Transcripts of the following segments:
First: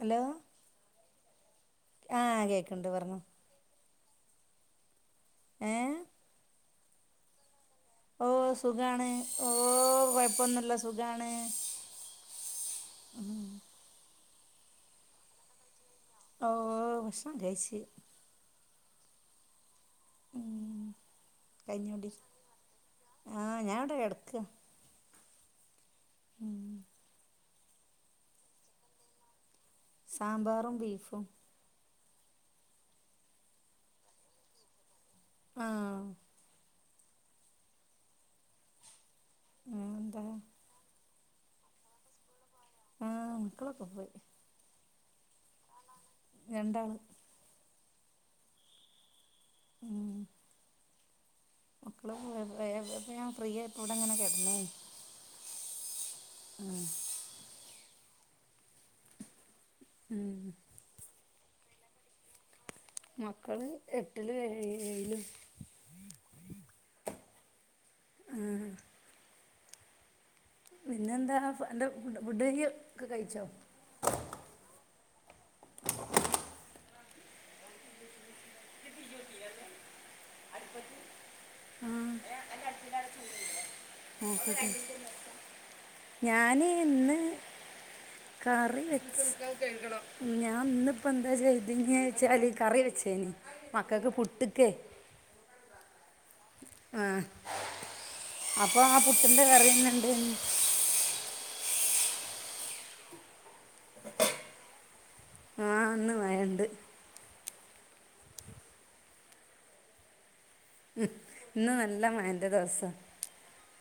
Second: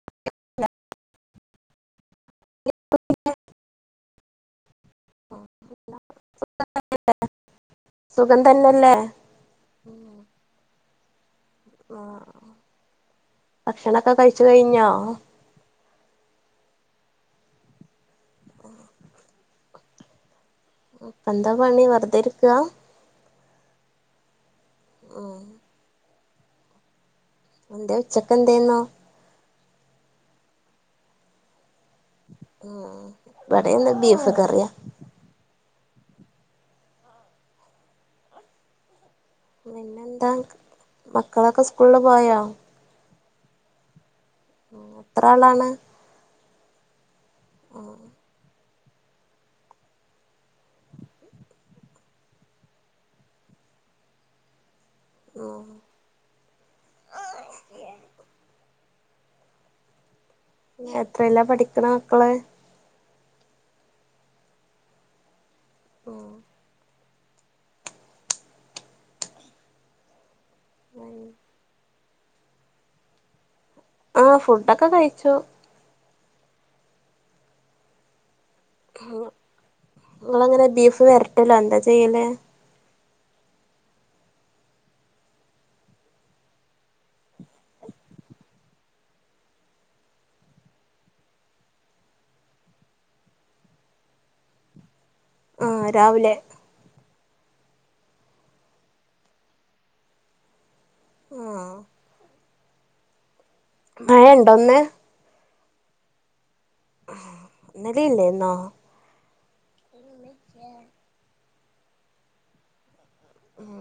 Hello ല്ല ആഹ കേക്കണ്ട് പറഞ്ഞോ ഏ ആ [unintelligible] ഓ സുഖമാണ് ഓ കുഴപ്പൊന്നല്ല സുഖമാണ് ആ ഭക്ഷണൊക്കെ കഴിച്ചു കഴിഞ്ഞോ ഓ ഭക്ഷണം കഴിച്ച് ഉം അപ്പൊ എന്താ പണി കഴിഞ്ഞോടി വെറുതെരിക്ക്വ ആഹ് ഞാൻ [unintelligible] ഓ ഉം എന്താ ഉച്ചക്കെ എന്തെന്നോ സാമ്പാറും ബീഫും ഉം ബടെ ന്ന് ബീഫ് കറിയ ആഹ് എന്താ പിന്നെന്താ മക്കളൊക്കെ സ്കൂളില് പോയോ ആ മക്കളൊക്കെ പോയി എത്ര ആളാണ് രണ്ടാള് ആഹ് ഉം മക്കള്പ്പ ഞാൻ ഫ്രീ ആയിട്ടപ്പോ വിടെ ങ്ങനെ കിടന്നേ ഉം ഉം എത്രല്ല പഠിക്കണ മക്കള് മക്കള് എട്ടിലും ഏ ഏഴിലും ഓ ഉം പിന്നെ എന്താ എന്റെ ഫുഡ് ഒക്കെ കഴിച്ചോ ആഹ് ഫുഡൊക്കെ കഴിച്ചു നിങ്ങള് എങ്ങനെ ബീഫ് വരട്ടല്ലോ എന്താ ചെയ്യല് ഞാന് ഇന്ന് കറി വെക്കും ഞാൻ ഇന്നിപ്പോ എന്താ ചെയ്തെച്ചാല് കറി വെ ശേനി മക്കൾക്ക് പുട്ട്ക്കെ ആഹ് രാവിലെ ആ അപ്പൊ ആ പുട്ടിന്റെ വേറെന്നണ്ട് ആഹ് മഴ ണ്ടന്ന് ആഹ് അന്ന് മഴണ്ട് ഇന്നലെയില്ലെന്നോ ഉം ഇന്ന് നല്ല മഴന്റെ ദിവസ ഉം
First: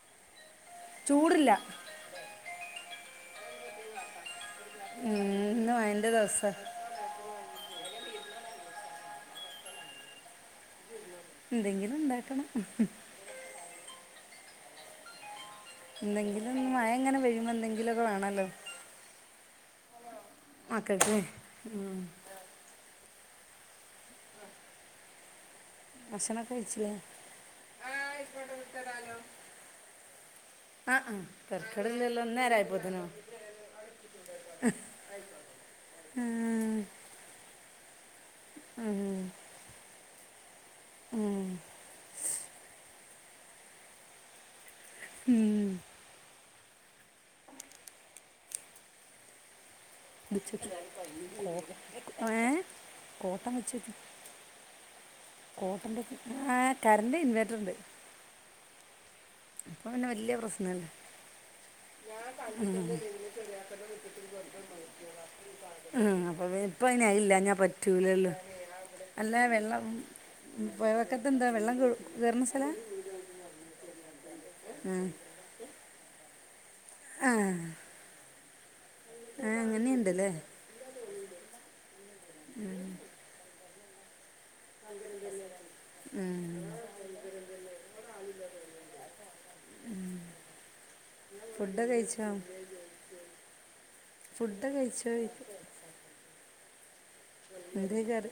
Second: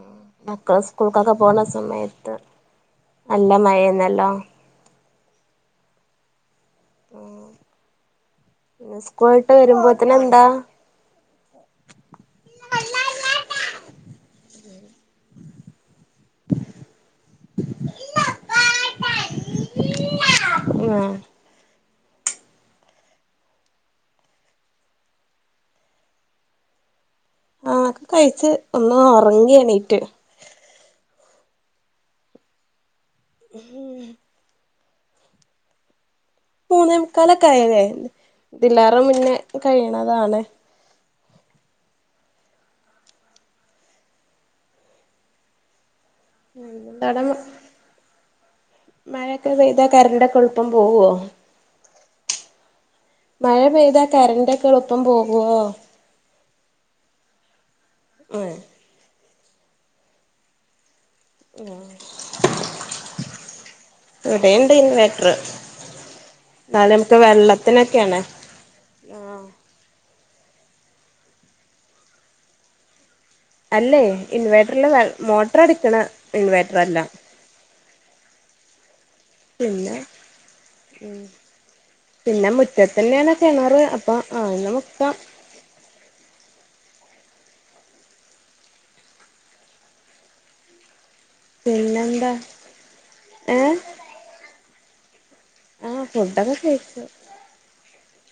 മക്കള് സ്കൂൾക്കാാക്കെ പോണ സമയത്ത് നല്ല മഴന്നല്ലോ ഉം ഇന്ന് മഴന്റെ ദിവസ ഉം പിന്നെ സ്കൂളട്ട് വരുമ്പോത്തനെ ന്താ എന്തെങ്കിലും ഉണ്ടാക്കണം എന്തെങ്കിലും മഴ ഇങ്ങനെ വെയ്യുമ്പോ എന്തെങ്കിലുമൊക്കെ വേണല്ലോ ആഹ് മക്കക്ക് ഭക്ഷണം കഴിച്ചില്ലേ ആഹ് ക്കെ കഴിച്ച് ഒന്ന് ഒറങ്ങി എണീറ്റ് ആ ആ തർക്കടിലെല്ലാ ന്നേരം ആയിപ്പോതിനോ ഉം ഉം മൂന്നേമുക്കാലൊക്കായലേ ഇതില്ലാരും മുന്നെ കയ്യ്ണതാണ് ഉം ഉം ഉന്തട മഴയൊക്കെ പെയ്ത ഏ മഴ പെയ്താ കറന്റ്‌ക്കെളുപ്പം പോകും കോട്ടന്റെ ആ കറന്റ് ഇൻവേർട്ടർ ഉണ്ട് ആഹ അപ്പൊ പിന്നെ വല്യ പ്രശ്നല്ല ആഹ ഉ ഇവിടെണ്ട് ഇൻവേട്ടർ ഉ അപ്പൊ ഇപ്പ എന്നാലും നമുക്ക് അയിലാഞാൻ വെള്ളത്തിനൊക്കെയാണ് പറ്റൂലല്ലോ അല്ല വെള്ളം പൊയവക്കത് എന്താ വെള്ളം കയറുന്ന സ്ഥല അല്ലേ ഇൻവേർട്ടറില് മോട്ടർ അടുക്കണ ഇൻവേർർ ആഹ പിന്നെ ഉ പിന്നെ മുറ്റത്തന്നെയണ് കിണറ് അപ്പൊ ആന്ന് മുക്കാം ഉം ഫുഡ് കഴിച്ചോ പിന്നെന്താ ഏ ഫുഡ കഴിചോ ആഹ് ഫുഡൊക്കെ ചയിച്ചു ഗർ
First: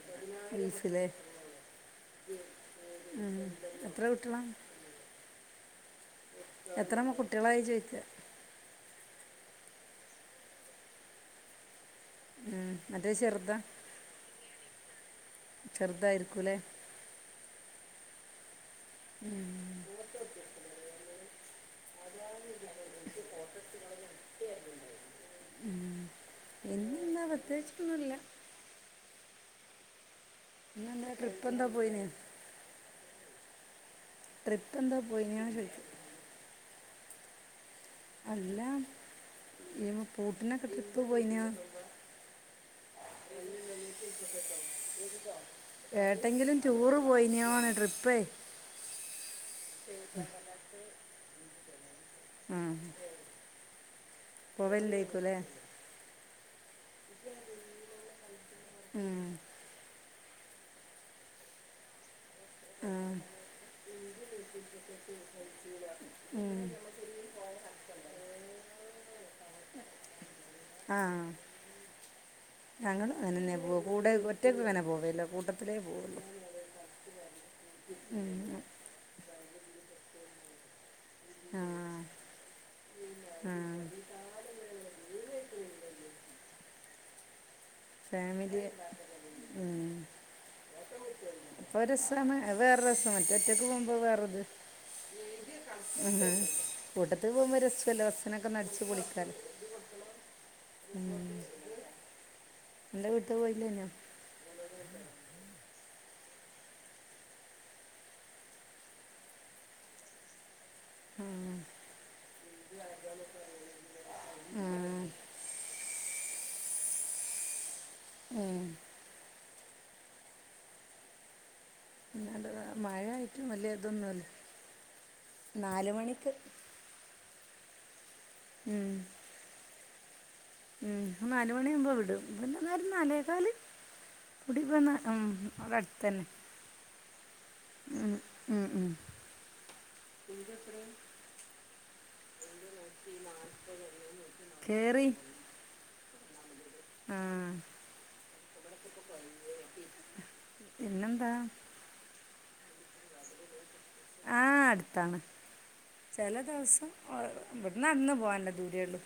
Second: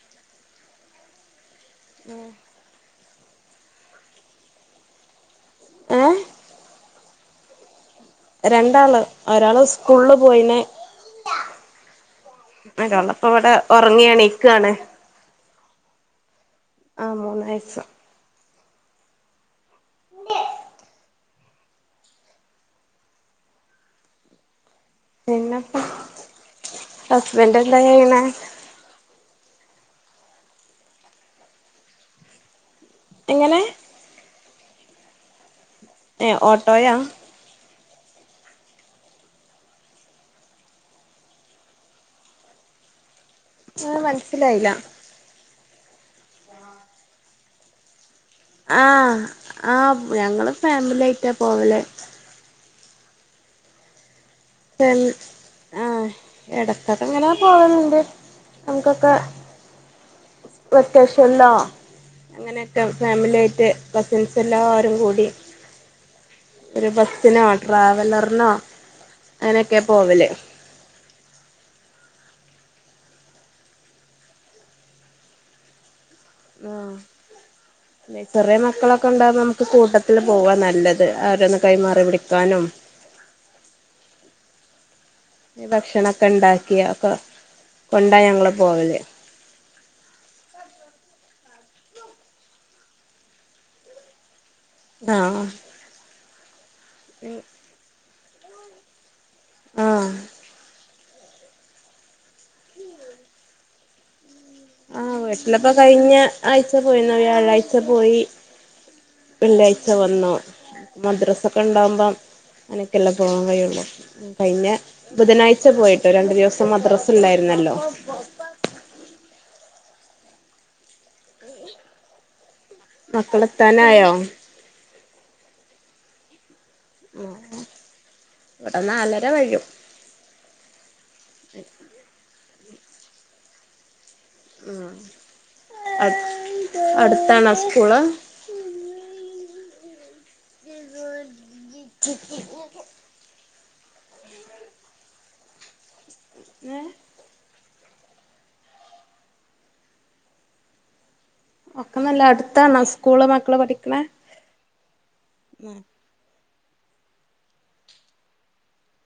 ഇൻസില്ലേ ഉ ഉം എത്ര കുട്ടികളെ എ എത്രമ്മ കുട്ടികളായി ചോയിക്ക രണ്ടാള് ഒരാള്സ്കൂൾള്പോയിന് ഉം മറ്റേ ഒരാളിപ്പിവിടെ ചെറുതാ ഉറങ്ങിയെണീക്കാണ് ചെറുതായിരിക്കൂല്ലേ ആ മൂന്നാഴ്ച്ച [unintelligible] [inaudible] പിന്നപ്പൊ ഇന്നെന്താ പ്രത്യേകിച്ചൊന്നുമില്ല ഹസ്ബന്റ്ന്താചെയ്ണെ പിന്നെന്താ ട്രിപ്പൊന്തൊപോയിനോ എങ്ങനെ ട്രിപ്പ്ന്താ പോയിനോചോയ്ച്ച ഏ ഓട്ടോയാ അല്ല പൂട്ടിനൊക്കെ ട്രിപ്പ്പോയിനോ [inaudible] ആഹ മനസ്സിലായില്ല ഏട്ടെങ്കിലും റ്റുറുപോയിന്നോയ്ട്രിപ്പേയ് ആഹ ആഹ് ഞങ്ങള്ഫാമിലിയിട്ടാപോവല് ആ പോവലിലേക്കൂല്ലേ [unintelligible] ആഹ എടകൊക്കെങ്ങനെ പോവല്ണ്ട് ഉം വെക്കേഷൻല്ലോ അങ്ങനെയൊക്കെ ആ ഫാമിലിയായിട്ട് കസിൻസ് എല്ലാവരുംകൂടി ഉം ഒരുബസ്സിനോ ട്രാവലർനോ അങ്ങനൊക്കെപോവല് ഞങ്ങളുംങ്ങനെന്നെപോവാ കൂടെ ഒറ്റയ്ക്ക്ങ്ങനെപോവേല കൂട്ടത്തിലേപോവുള്ളൂ ആ എ ഉം ചെറിയമക്കളൊകെണ്ടാകുമ്പോ നമുക്ക് കൂട്ടത്തില്പോവാനല്ലത് ഓരോന്ന് ആ കൈമാറിവിടിക്കാനും ആ ഈ ഭക്ഷണൊക്കെണ്ടാക്കിയക്കൊ ഫാമിലി [unintelligible] ഇപ്പൊരസാണ് അത് വേറെരസ മറ്റെ ഒറ്റക്ക്പോവുമ്പോ വേറെത് ആഹ് മ്ഹ് കൂട്ടത്തിൽപോകുമ്പോ രസമല്ലേ നടിച്ചുപൊളിക്ക ആഹ ന്റെ വീട്ടിൽപോയില്ലേനോ ആഹ വീട്ടിലൊക്കെ കഴിഞ്ഞ ആഴ്ച പോയിനു വ്യാഴയ്ച്ചപോയി വെള്ളിയാഴ്ച വന്നു ആ, മദ്രസൊക്കെണ്ടാവകുമ്പോ അങ്ങനക്കെല്ലെ പോവാൻ കഴിയുള്ളു ആ, കഴിഞ്ഞ ബുധനാഴ്ച പോയിട്ടോ രണ്ടുദിവസം മദ്രാസല്ലായിരുന്നല്ലോ ഈഹ് അല്ലാണ്ട് മഴ മക്കളെത്താനായോ? നാല്മണിക്ക് [unintelligible] ഇവിടെ നാലര കഴിയും ഉം നാലുമണിയവുമ്പോ വിടും പിന്നെന്നരനാലേക്കാല് കുടി പോന്ന അവിടെ അടുത്തന്നെ അടുത്താണോ സ്കൂള് ഉം ഉം ഉം [inaudible] [unintelligible] കേറി [unintelligible] ആ [inaudible] പിന്നെ താണൊസ്കൂള് മക്കള്ള് പഠിക്കണ? ഉം ചലദിവസം ഇവിടെന്ന് നടന്ന പോവാനുള്ളദൂരേള്ളു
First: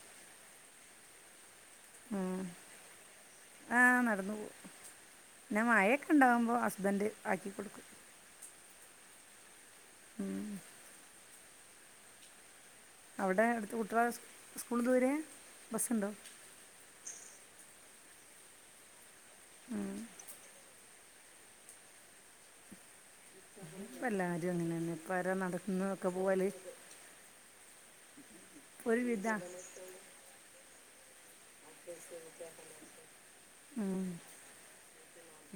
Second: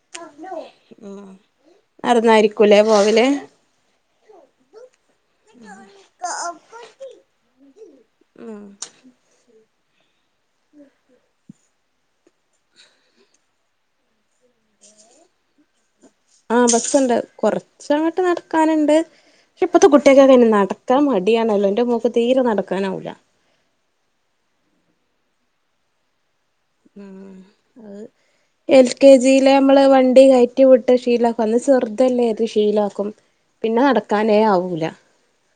ഉ നടന്നായിരിക്കൂലേ പോവല് ആഹ് നടന്നു പോകും പിന്നെ മയയൊക്കെ ഉണ്ടാവുമ്പോ ഹസ്ബൻഡ് ആക്കി കൊടുക്കും [unintelligible] ഉം അവിടെ അടുത്ത് കുട്ടികള സ്കൂള് ദൂരെയാ ബസ്സുണ്ടോ ആഹ ബസുണ്ട് കൊറച്ചങ്ങോട്ട് നടക്കാനുണ്ട് ഇപ്പത്തെ ഉം കുട്ടിയകൊക്കെ അയിന് നട ക്കാൻ മടിയാണല്ലോ എന്റെ മോക്ക് തീരെ നടക്കാനാവൂല ഇപ്പ എല്ലാവരും അങ്ങനെയന്നെ ഇപ്പ ആരാ നടക്കുന്നൊക്കെ പോവല് ഉം അത് എൽ ഒരു കെ വിധാ ജിയിലെ അമ്മള് വണ്ടി കയറ്റി വിട്ട ശീലം അപ്പ അത് ചെറതല്ലേ അത് ശീലാക്കും പിന്നെ നടക്കാനേ ആവൂല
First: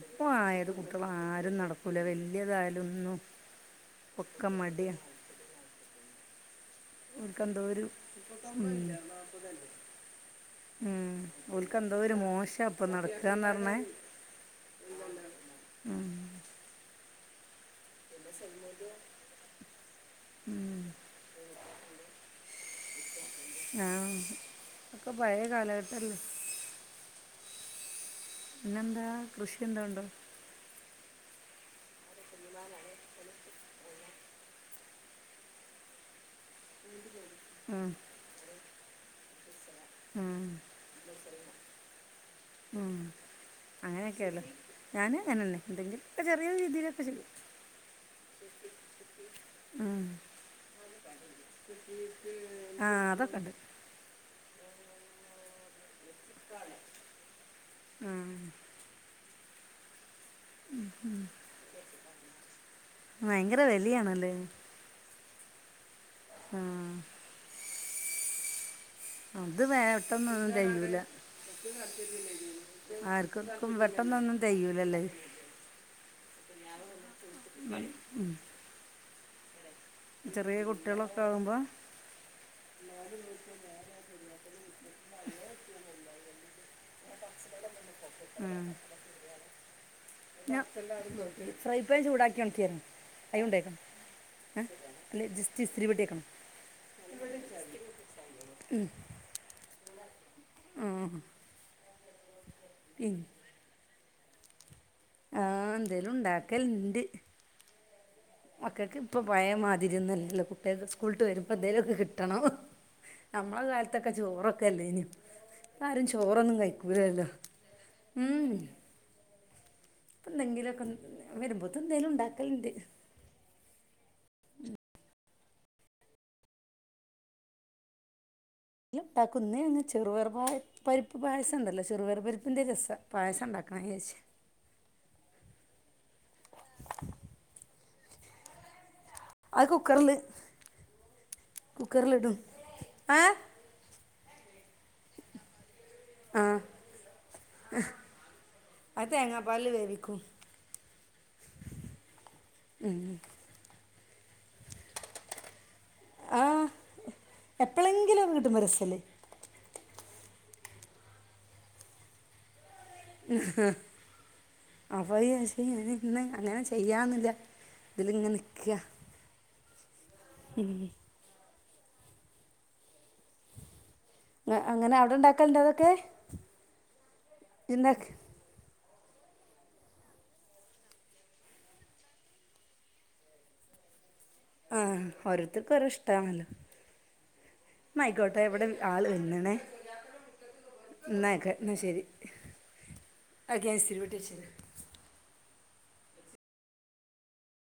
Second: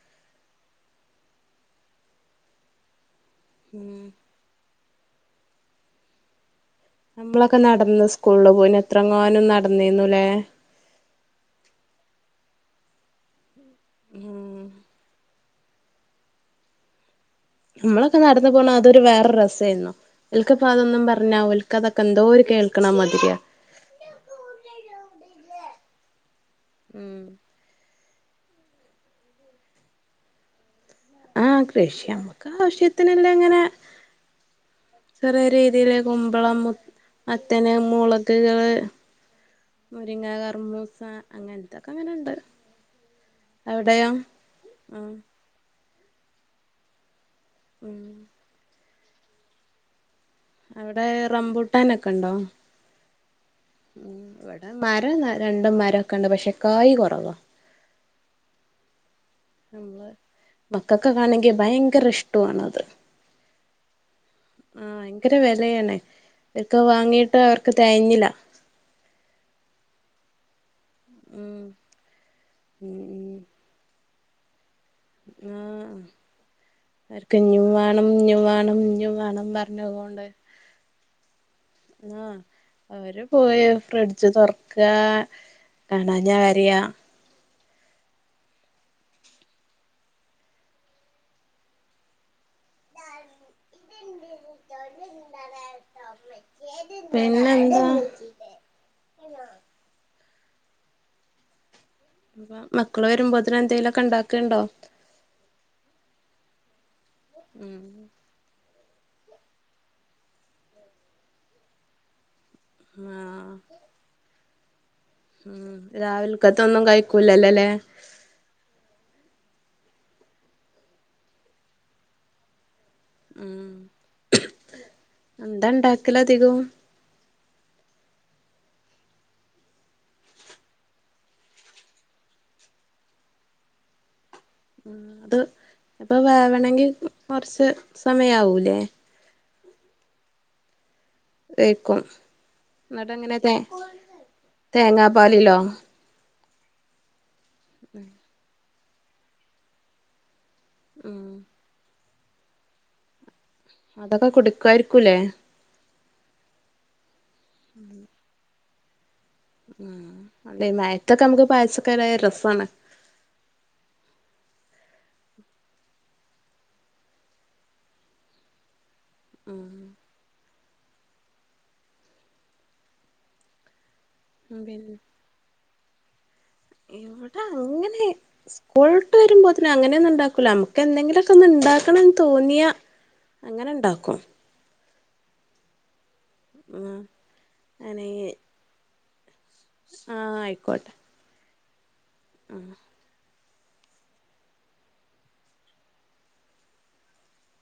ഇപ്പൊ ആയത് കുട്ടികള ആരും നടക്കൂല വല്യതായാലലൊന്നും ഒന്നും ഒക്ക മടിയ നമ്മളൊക്കെ ഓൽക്കെന്തോ ഒരു നടന്ന് സ്കൂളില് ഉം പോയിന എത്രങ്ങാനും നടന്നീന്നുലേ ഉം ഓല്ക്ക് എന്തോ ഒരു മോശം ചപ്പ നടക്കന്ന് പറഞ്ഞ നമ്മളൊക്കെ നടന്ന് പോണ അതൊരു വേറെ രസമായിരുന്നു ഇവലക്ക് ഉം അതൊന്നും പറഞ്ഞ ഓല്ക്ക് ക്കതൊക്കെന്തോര് കേൾക്കണ മാതിരിയ ആഹ ഒക്കെ പഴയ കാലഘട്ടല്ലേ ഉം പിന്നെന്താ കൃഷിയെന്താണ്ടോ ആഹ കൃഷി നമ്മുക്ക് ആവശ്യത്തിനല്ലാം ഇങ്ങനെ ചെറിയ രീതിയില് കുമ്പളം മത്തന് ഉം മുളകുകള് മുരിങ്ങ ഉം കറമൂസ അങ്ങനതൊക്കെ അങ്ങനെ ഇണ്ട് അങ്ങനെയൊക്കെയല്ലോ ഞാന് അങ്ങനെന്നെ എന്തെങ്കിലും ഒക്കെ ചെറിയ രീതിയിലൊക്കെ ചെയ്യും ഉം ആഹ് അവിടെ റബൂട്ടാനൊക്കെണ്ടോ ആഹ് അതൊക്കെ ഉണ്ട് ഇവിടെ മരം രണ്ടും മരംക്കെ ഉണ്ട് പക്ഷേ കായി കൊറവ ഉം നമ്മള് മക്കക്കൊക്കെ ആണെങ്കിൽ ഭയങ്കര ഇഷ്ടണത് ഭയങ്കര വെലയണല്ലേ ഭയങ്കര വിലയണേ ഇക്ക വാങ്ങിട്ട് അവർക്ക് തേകഞ്ഞില്ല അത് വേട്ടന്നൊന്നും തെയില്ല ഉം ഉം ആർക്കും പെട്ടന്നൊന്നും തെയൂലല്ലേ അത്‌ ഉം വർക്ക് ഇനിം വേണം ഉം ഇനിം വേണം ഇനിം വേണം ന്ന് പറ ചെറിയ കുട്ടികളൊക്കെ ആകുമ്പോൾ ആഹ അവര് പോയി ഫ്രിഡ്ജ് തൊറക്ക കാണാ ഞാൻ വരേയ ഉം ഞ ഫ്രൈഡ്രൈ ചൂടാക്കി ണക്കിന് കയ് കൊണ്ടന്നെ അല്ല ജി ഇസ്തിരി പെട്ടിക്കണം പിന്നെന്താ ഉം അപ്പ മക്കള് വരുമ്പോതിന് എന്തെങ്കലുമൊക്കെ ഉണ്ടാക്കുണ്ടോ ആഹ എന്തേലും ഉണ്ടാക്കലണ്ട് ഉം മക്കക്കിപം ഇപ്പോ പഴയ മാതിരി ഒന്നുല്ലല്ലോ കുട്ടികൾക്ക് സ്കൂള് വിട്ട് വരുമ്പോൾ എന്തേങ്കലുലൊക്കെ കിട്ടണം ആഹ് നമ്മള കാലത്തൊക്കെ ചോറൊക്കെല്ലേ അയിന് ഉം രാവിലക്കത്തൊന്നും കഴിക്കൂലല്ലല്ലേ ഉം ഇപ്പ എന്തെങ്കിലൊക്കെ വരുമ്പോതേലും എന്തേലും ഉണ്ടാക്കലിണ്ട് ഉം എന്താ ഉണ്ടാക്കല അധികം. അതി ഉണ്ടാക്കുന്നേ അങ് എല്ലാ ഉണ്ടാക്കും നന്ങ്ങൾചെറുപയർ പരിപ്പ് പായസം ഉണ്ടല്ലോ ചെറുപയർ പരിപ്പി്ന്റെ പായസം രസ ഉണ്ടാക്കും. ക്കച്ച് [unintelligible] അത് ഇപ്പൊ വേവണമെങ്കി കുറച്ച് സമയവൂലേ? അഹ് കുക്കറ്ല് വേക്കും ഏഹ് എന്നിട്ടങ്ങനെ തേങ്ങാപ്പാലല്ലോ ആ ഉം അത്‌ തേങ്ങാ പാല് വേവിക്കും. ഉം ഉം അതൊക്കെ കുടുക്കുയിരിക്കൂല്ലേ? ആഹ എപ്പോളെങ്കിലും കിട്ടുമ്പോ രസല്ലേ? ആ അല്ലേ മയത്തൊക്കെ നമുക്ക് പായസക്കായ രസണ്. ഉ അപ്പ ഇന്ന അങ്ങനെ. ചെയ്യാന്നില്ല ഇതിലിങ്ങനെ നിക്ക ഉം ഉം ഉ പിന്നെ അങ്ങനെ അവിടെ ഉണ്ടാക്കലുണ്ട് അതൊക്കെ ഇവിടെ അങ്ങനെ? ഉണ്ടാക്ക പുഴട്ട് വരുമ്പോ അ തന്നെ അങ്ങനെയൊന്നും ഉണ്ടാക്കൂല നമക്ക് എന്തെങ്കിലുമൊക്കെ ണ്ടാക്കണംന്ന് തോന്നിയ അങ്ങനെ ഉണ്ടാക്കും. ആഹ ഓരോർത്തർക്ക ഓരോ ഇഷ്ടണല്ലോ ഉം ന്നയ്ക്കോട്ടെ എവിടെ ആള് വ ആഹ ആയിക്കോട്ടെ. എന്നായിക്കോട്ടെ എന്നാൽ ശരി ഉ [unintelligible]